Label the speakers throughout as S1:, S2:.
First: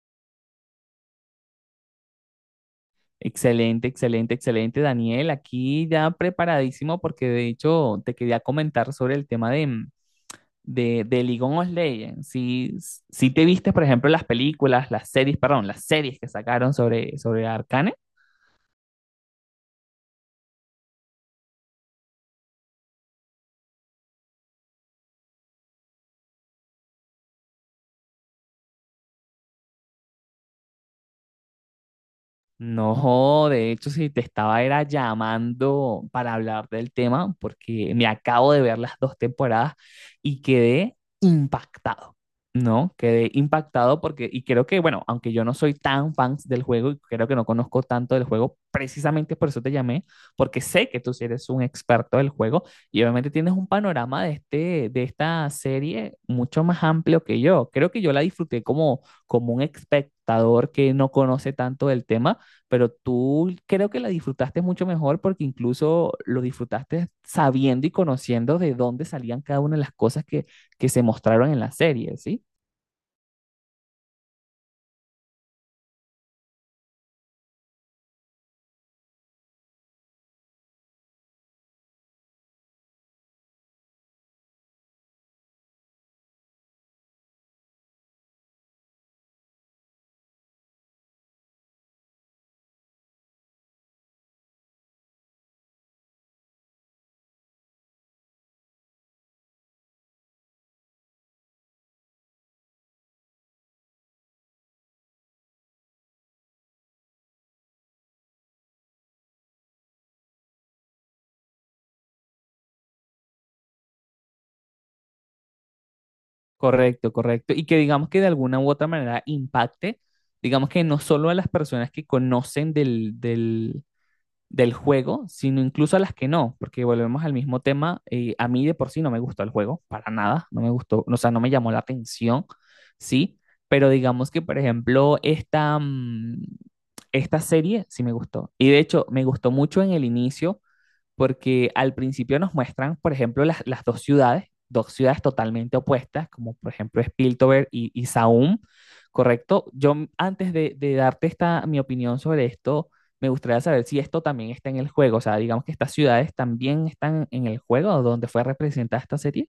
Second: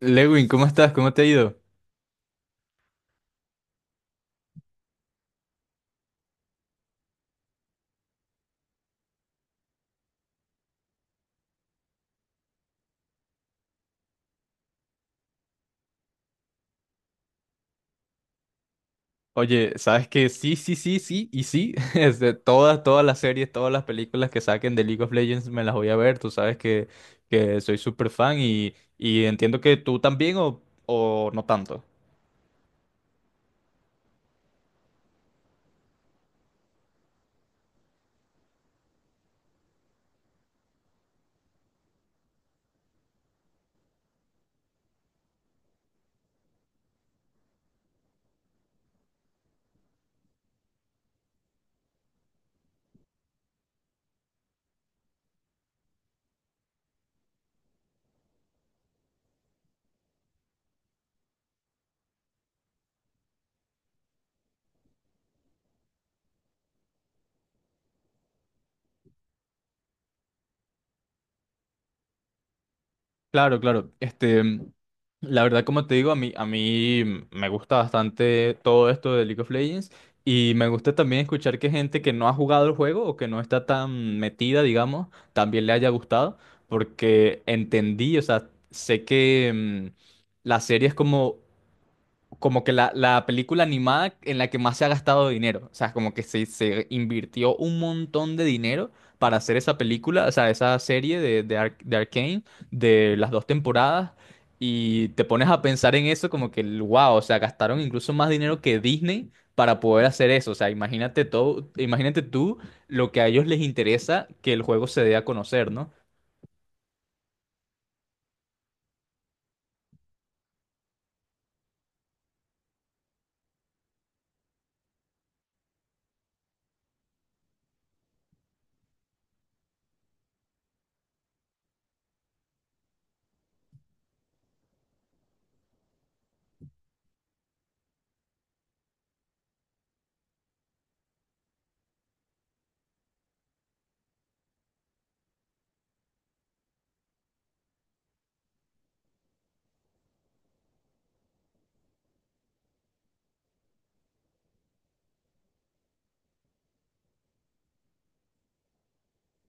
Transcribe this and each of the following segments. S1: Lewin, ¿cómo estás? ¿Cómo te ha ido?
S2: Excelente, excelente, excelente, Daniel. Aquí ya preparadísimo porque de hecho te quería comentar sobre el tema de League of Legends. Si, si te viste, por ejemplo, las películas, las series que sacaron sobre, sobre Arcane.
S1: Oye, sabes que sí, sí, sí, sí y sí. Todas las series, todas las películas que saquen de League of Legends me las voy a ver. Tú sabes que soy súper fan y entiendo que tú también o no tanto.
S2: No, de hecho, si te estaba era llamando para hablar del tema, porque me acabo de ver las dos temporadas y quedé impactado, ¿no? Quedé impactado porque, y creo que, bueno, aunque yo no soy tan fan del juego y creo que no conozco tanto del juego, precisamente por eso te llamé, porque sé que tú sí eres un experto del juego y obviamente tienes un panorama de este, de esta serie mucho más amplio que yo. Creo que yo la disfruté como, como un espectador que no conoce tanto del tema, pero tú creo que la disfrutaste mucho mejor porque incluso lo disfrutaste sabiendo y conociendo de dónde salían cada una de las cosas que se mostraron en la serie, ¿sí?
S1: Claro, claro. La verdad, como te digo, a mí me gusta bastante todo esto de League of Legends y me gusta también escuchar que gente que no ha jugado el juego o que no está tan metida, digamos, también le haya gustado, porque entendí, o sea, sé que la serie es como que la película animada en la que más se ha gastado dinero. O sea, como que se invirtió un montón de dinero para hacer esa película, o sea, esa serie de Arcane, de las dos temporadas. Y te pones a pensar en eso como que, wow, o sea, gastaron incluso más dinero que Disney para poder hacer eso. O sea, imagínate todo, imagínate tú lo que a ellos les interesa que el juego se dé a conocer, ¿no?
S2: Correcto, correcto. Y que digamos que de alguna u otra manera impacte, digamos que no solo a las personas que conocen del juego, sino incluso a las que no, porque volvemos al mismo tema, a mí de por sí no me gustó el juego, para nada, no me gustó, o sea, no me llamó la atención, ¿sí? Pero digamos que, por ejemplo, esta serie sí me gustó. Y de hecho, me gustó mucho en el inicio porque al principio nos muestran, por ejemplo, las dos ciudades totalmente opuestas, como por ejemplo Spiltover y Saum, ¿correcto? Yo antes de darte esta, mi opinión sobre esto, me gustaría saber si esto también está en el juego, o sea, digamos que estas ciudades también están en el juego donde fue representada esta serie,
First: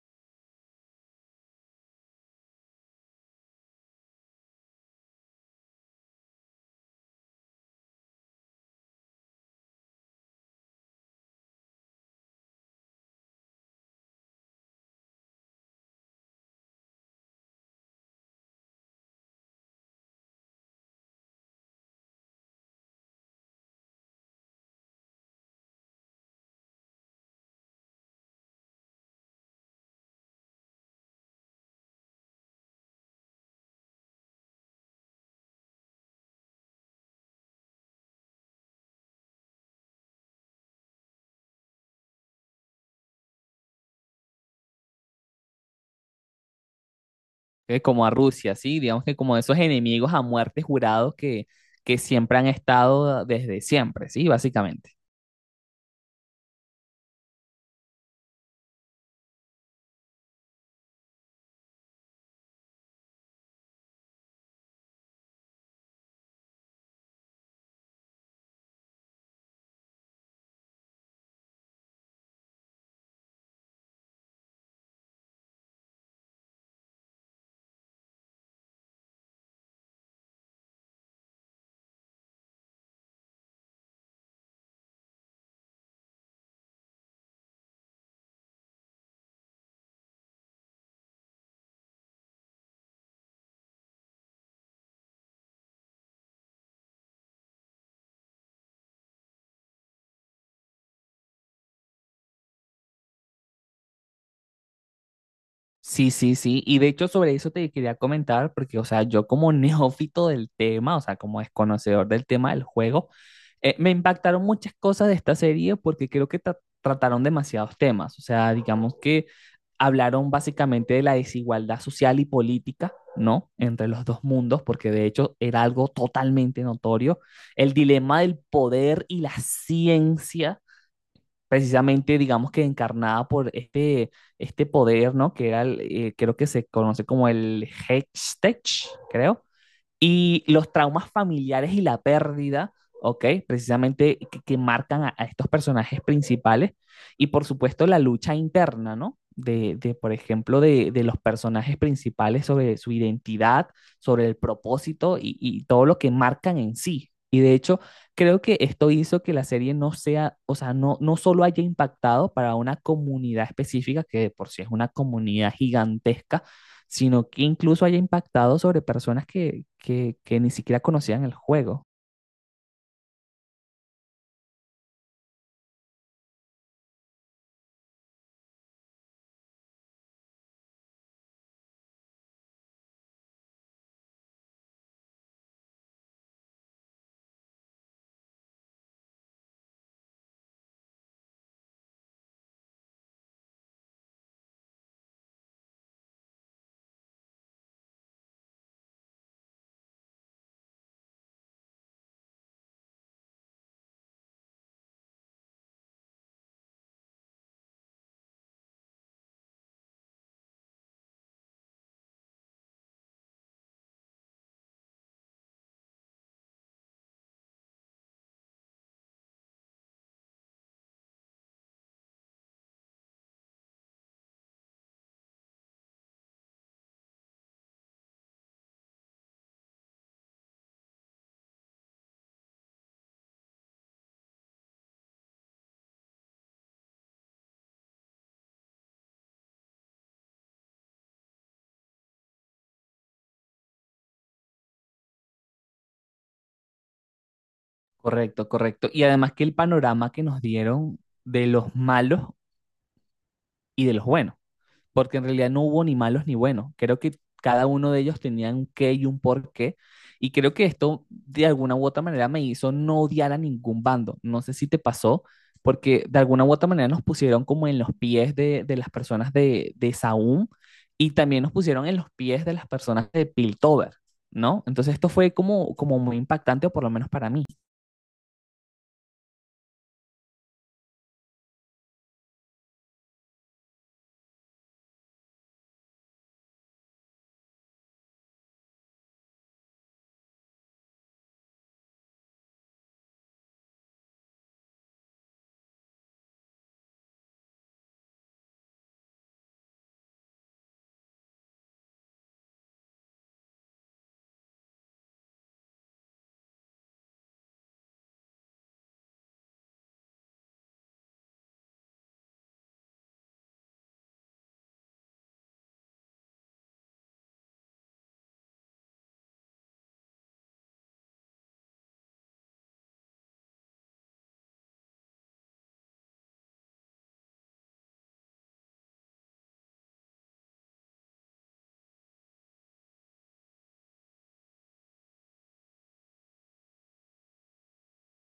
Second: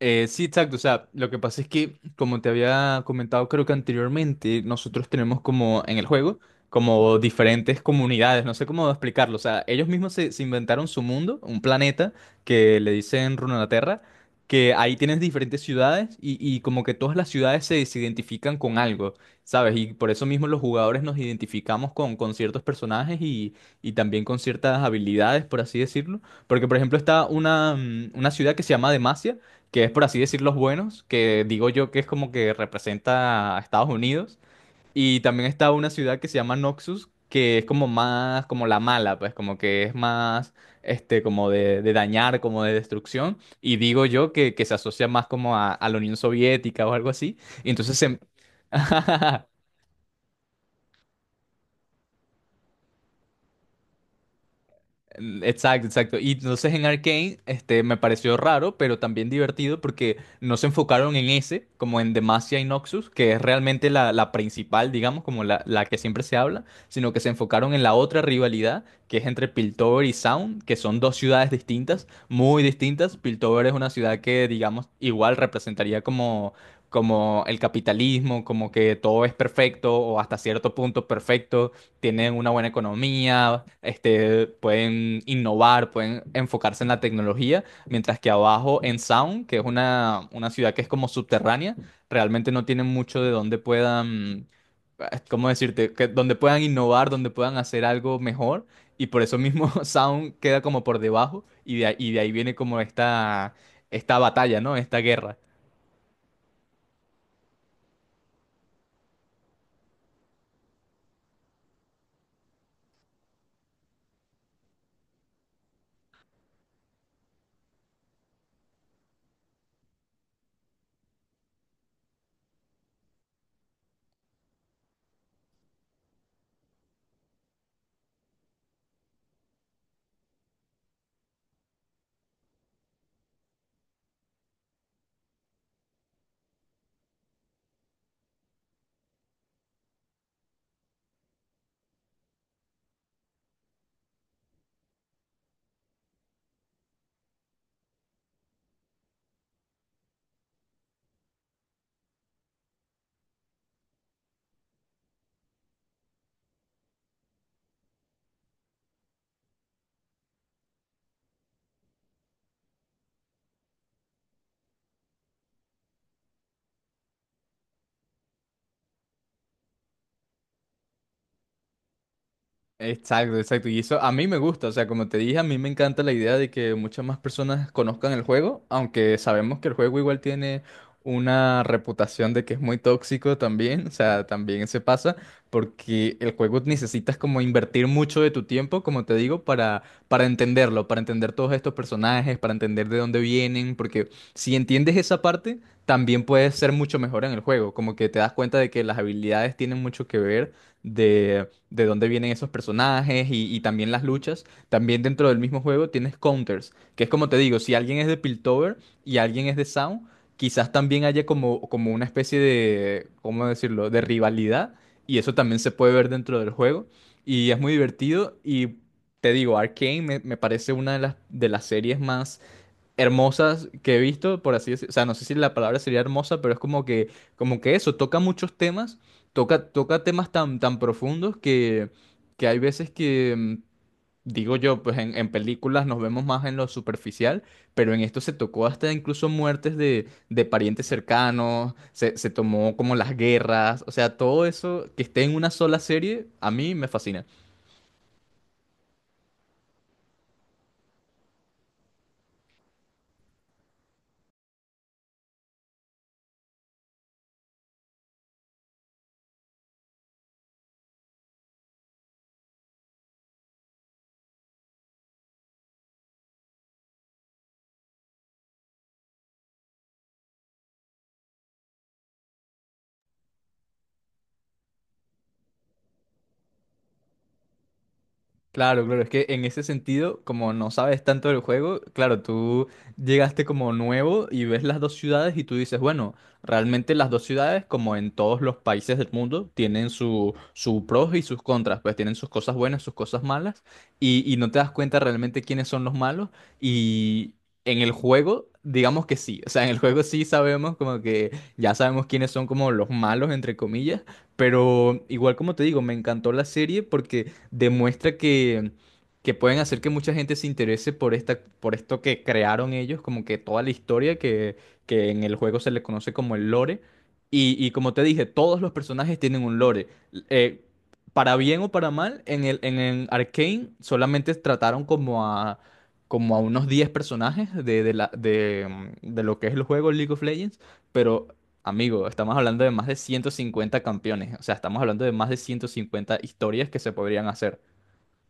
S1: Sí, exacto. O sea, lo que pasa es que, como te había comentado, creo que anteriormente, nosotros tenemos como en el juego, como diferentes comunidades, no sé cómo explicarlo. O sea, ellos mismos se inventaron su mundo, un planeta que le dicen Runeterra, que ahí tienes diferentes ciudades y como que todas las ciudades se identifican con algo, ¿sabes? Y por eso mismo los jugadores nos identificamos con ciertos personajes y también con ciertas habilidades, por así decirlo. Porque, por ejemplo, está una ciudad que se llama Demacia, que es por así decir los buenos, que digo yo que es como que representa a Estados Unidos. Y también está una ciudad que se llama Noxus, que es como más, como la mala, pues como que es más, como de dañar, como de destrucción. Y digo yo que se asocia más como a la Unión Soviética o algo así. Y entonces
S2: como a
S1: se.
S2: Rusia, ¿sí? Digamos que como esos enemigos a muerte jurados que siempre han estado desde siempre, ¿sí? Básicamente.
S1: Mm, exacto, exacto. Y entonces en Arcane, me pareció raro, pero también divertido porque no se enfocaron en ese, como en Demacia y Noxus, que es realmente la principal, digamos, como la que siempre se habla, sino que se enfocaron en la otra rivalidad, que es entre Piltover y Sound, que son dos ciudades distintas, muy distintas. Piltover es una ciudad que, digamos, igual representaría como el capitalismo, como que todo es perfecto o hasta cierto punto perfecto. Tienen una buena economía, pueden innovar, pueden enfocarse en la tecnología, mientras que abajo en Sound, que es una ciudad que es como subterránea, realmente no tienen mucho de donde puedan, ¿cómo decirte?, que, donde puedan innovar, donde puedan hacer algo mejor, y por eso mismo Sound queda como por debajo, y de ahí viene como esta batalla, ¿no? Esta guerra.
S2: Sí, sí, sí. Y de hecho sobre eso te quería comentar, porque, o sea, yo como neófito del tema, o sea, como desconocedor del tema del juego, me impactaron muchas cosas de esta serie porque creo que trataron demasiados temas. O sea, digamos que hablaron básicamente de la desigualdad social y política, ¿no? Entre los dos mundos, porque de hecho era algo totalmente notorio. El dilema del poder y la ciencia precisamente, digamos que encarnada por este, este poder, ¿no? Que era, creo que se conoce como el Hextech, creo, y los traumas familiares y la pérdida, ¿ok? Precisamente que marcan a, estos personajes principales. Y por supuesto la lucha interna, ¿no? De por ejemplo, los personajes principales sobre su identidad, sobre el propósito y todo lo que marcan en sí, y de hecho, creo que esto hizo que la serie no sea, o sea, no solo haya impactado para una comunidad específica, que de por sí es una comunidad gigantesca, sino que incluso haya impactado sobre personas que ni siquiera conocían el juego.
S1: Exacto, exacto. Y eso a mí me gusta, o sea, como te dije, a mí me encanta la idea de que muchas más personas conozcan el juego, aunque sabemos que el juego igual tiene una reputación de que es muy tóxico también, o sea, también se pasa, porque el juego necesitas como invertir mucho de tu tiempo, como te digo, para entenderlo, para entender todos estos personajes, para entender de dónde vienen, porque si entiendes esa parte, también puedes ser mucho mejor en el juego, como que te das cuenta de que las habilidades tienen mucho que ver de dónde vienen esos personajes y también las luchas. También dentro del mismo juego tienes counters, que es como te digo, si alguien es de Piltover y alguien es de Sound, quizás también haya como una especie de, ¿cómo decirlo?, de rivalidad y eso también se puede ver dentro del juego y es muy divertido y te digo, Arcane me parece una de las series más hermosas que he visto, por así decirlo. O sea, no sé si la palabra sería hermosa, pero es como que eso, toca muchos temas, toca temas tan, tan profundos que hay veces que, digo yo, pues en películas nos vemos más en lo superficial, pero en esto se tocó hasta incluso muertes de parientes cercanos, se tomó como las guerras, o sea, todo eso que esté en una sola serie, a mí me fascina.
S2: Correcto, correcto. Y además que el panorama que nos dieron de los malos y de los buenos, porque en realidad no hubo ni malos ni buenos. Creo que cada uno de ellos tenía un qué y un por qué. Y creo que esto de alguna u otra manera me hizo no odiar a ningún bando. No sé si te pasó, porque de alguna u otra manera nos pusieron como en los pies de las personas de Saúm y también nos pusieron en los pies de las personas de Piltover, ¿no? Entonces esto fue como, como muy impactante, o por lo menos para mí.
S1: Claro, claro, es que en ese sentido, como no sabes tanto del juego, claro, tú llegaste como nuevo y ves las dos ciudades y tú dices, bueno, realmente las dos ciudades, como en todos los países del mundo, tienen su pros y sus contras, pues tienen sus cosas buenas, sus cosas malas, y no te das cuenta realmente quiénes son los malos. Y en el juego, digamos que sí, o sea, en el juego sí sabemos como que ya sabemos quiénes son como los malos, entre comillas, pero igual como te digo, me encantó la serie porque demuestra que pueden hacer que mucha gente se interese por esta, por esto que crearon ellos, como que toda la historia que en el juego se le conoce como el lore. Y como te dije, todos los personajes tienen un lore. Eh, para bien o para mal, en el Arcane solamente trataron como a unos 10 personajes de la, de, mm, de lo que es el juego League of Legends, pero, amigo, estamos hablando de más de 150 campeones, o sea, estamos hablando de más de 150 historias que se podrían hacer.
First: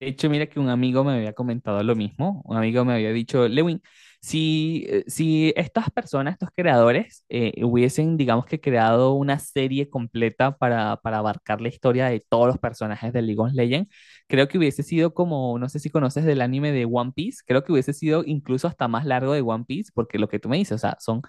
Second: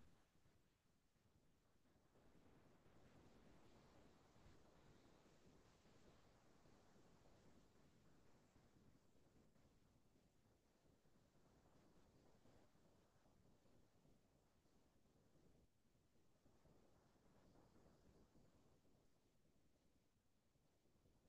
S2: De hecho, mira que un amigo me había comentado lo mismo. Un amigo me había dicho, Lewin, si estas personas, estos creadores, hubiesen, digamos que, creado una serie completa para abarcar la historia de todos los personajes de League of Legends, creo que hubiese sido como, no sé si conoces del anime de One Piece, creo que hubiese sido incluso hasta más largo de One Piece, porque lo que tú me dices, o sea, son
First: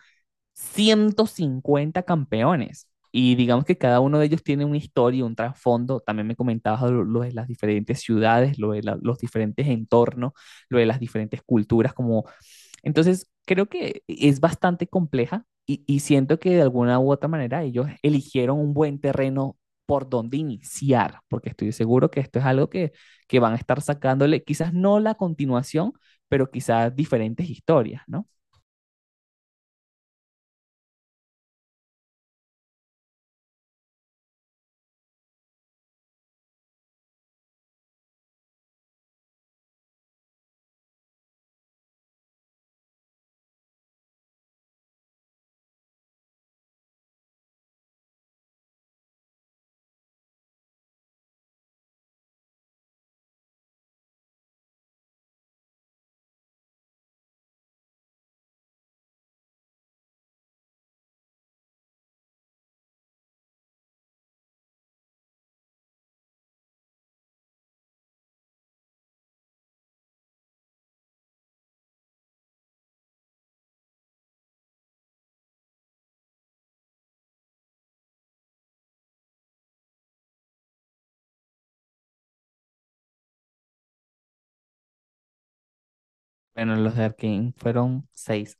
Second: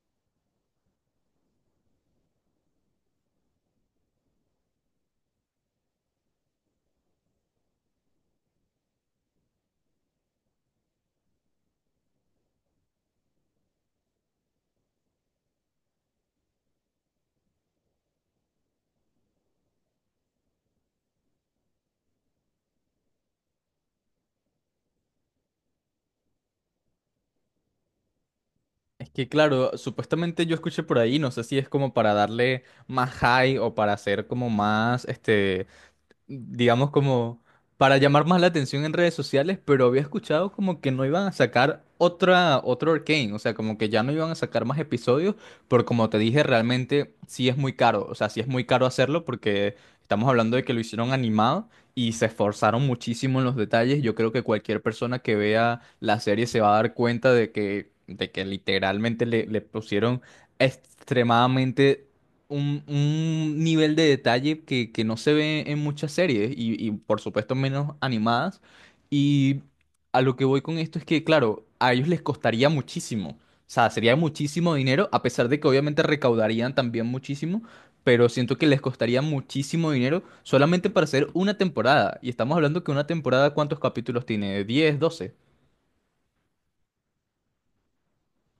S2: 150 campeones. Y digamos que cada uno de ellos tiene una historia, un trasfondo. También me comentabas lo de las diferentes ciudades, lo de los diferentes entornos, lo de las diferentes culturas. Como... Entonces, creo que es bastante compleja y siento que de alguna u otra manera ellos eligieron un buen terreno por donde iniciar, porque estoy seguro que esto es algo que van a estar sacándole, quizás no la continuación, pero quizás diferentes historias, ¿no?
S1: Es que claro, supuestamente yo escuché por ahí, no sé si es como para darle más high o para hacer como más, digamos, como para llamar más la atención en redes sociales, pero había escuchado como que no iban a sacar otra, otro Arcane, o sea, como que ya no iban a sacar más episodios, pero como te dije, realmente sí es muy caro, o sea, sí es muy caro hacerlo porque estamos hablando de que lo hicieron animado y se esforzaron muchísimo en los detalles. Yo creo que cualquier persona que vea la serie se va a dar cuenta de que literalmente le pusieron extremadamente un nivel de detalle que no se ve en muchas series y por supuesto menos animadas. Y a lo que voy con esto es que, claro, a ellos les costaría muchísimo. O sea, sería muchísimo dinero, a pesar de que obviamente recaudarían también muchísimo, pero siento que les costaría muchísimo dinero solamente para hacer una temporada. Y estamos hablando que una temporada, ¿cuántos capítulos tiene? 10, 12
S2: Bueno, los de Arkane fueron seis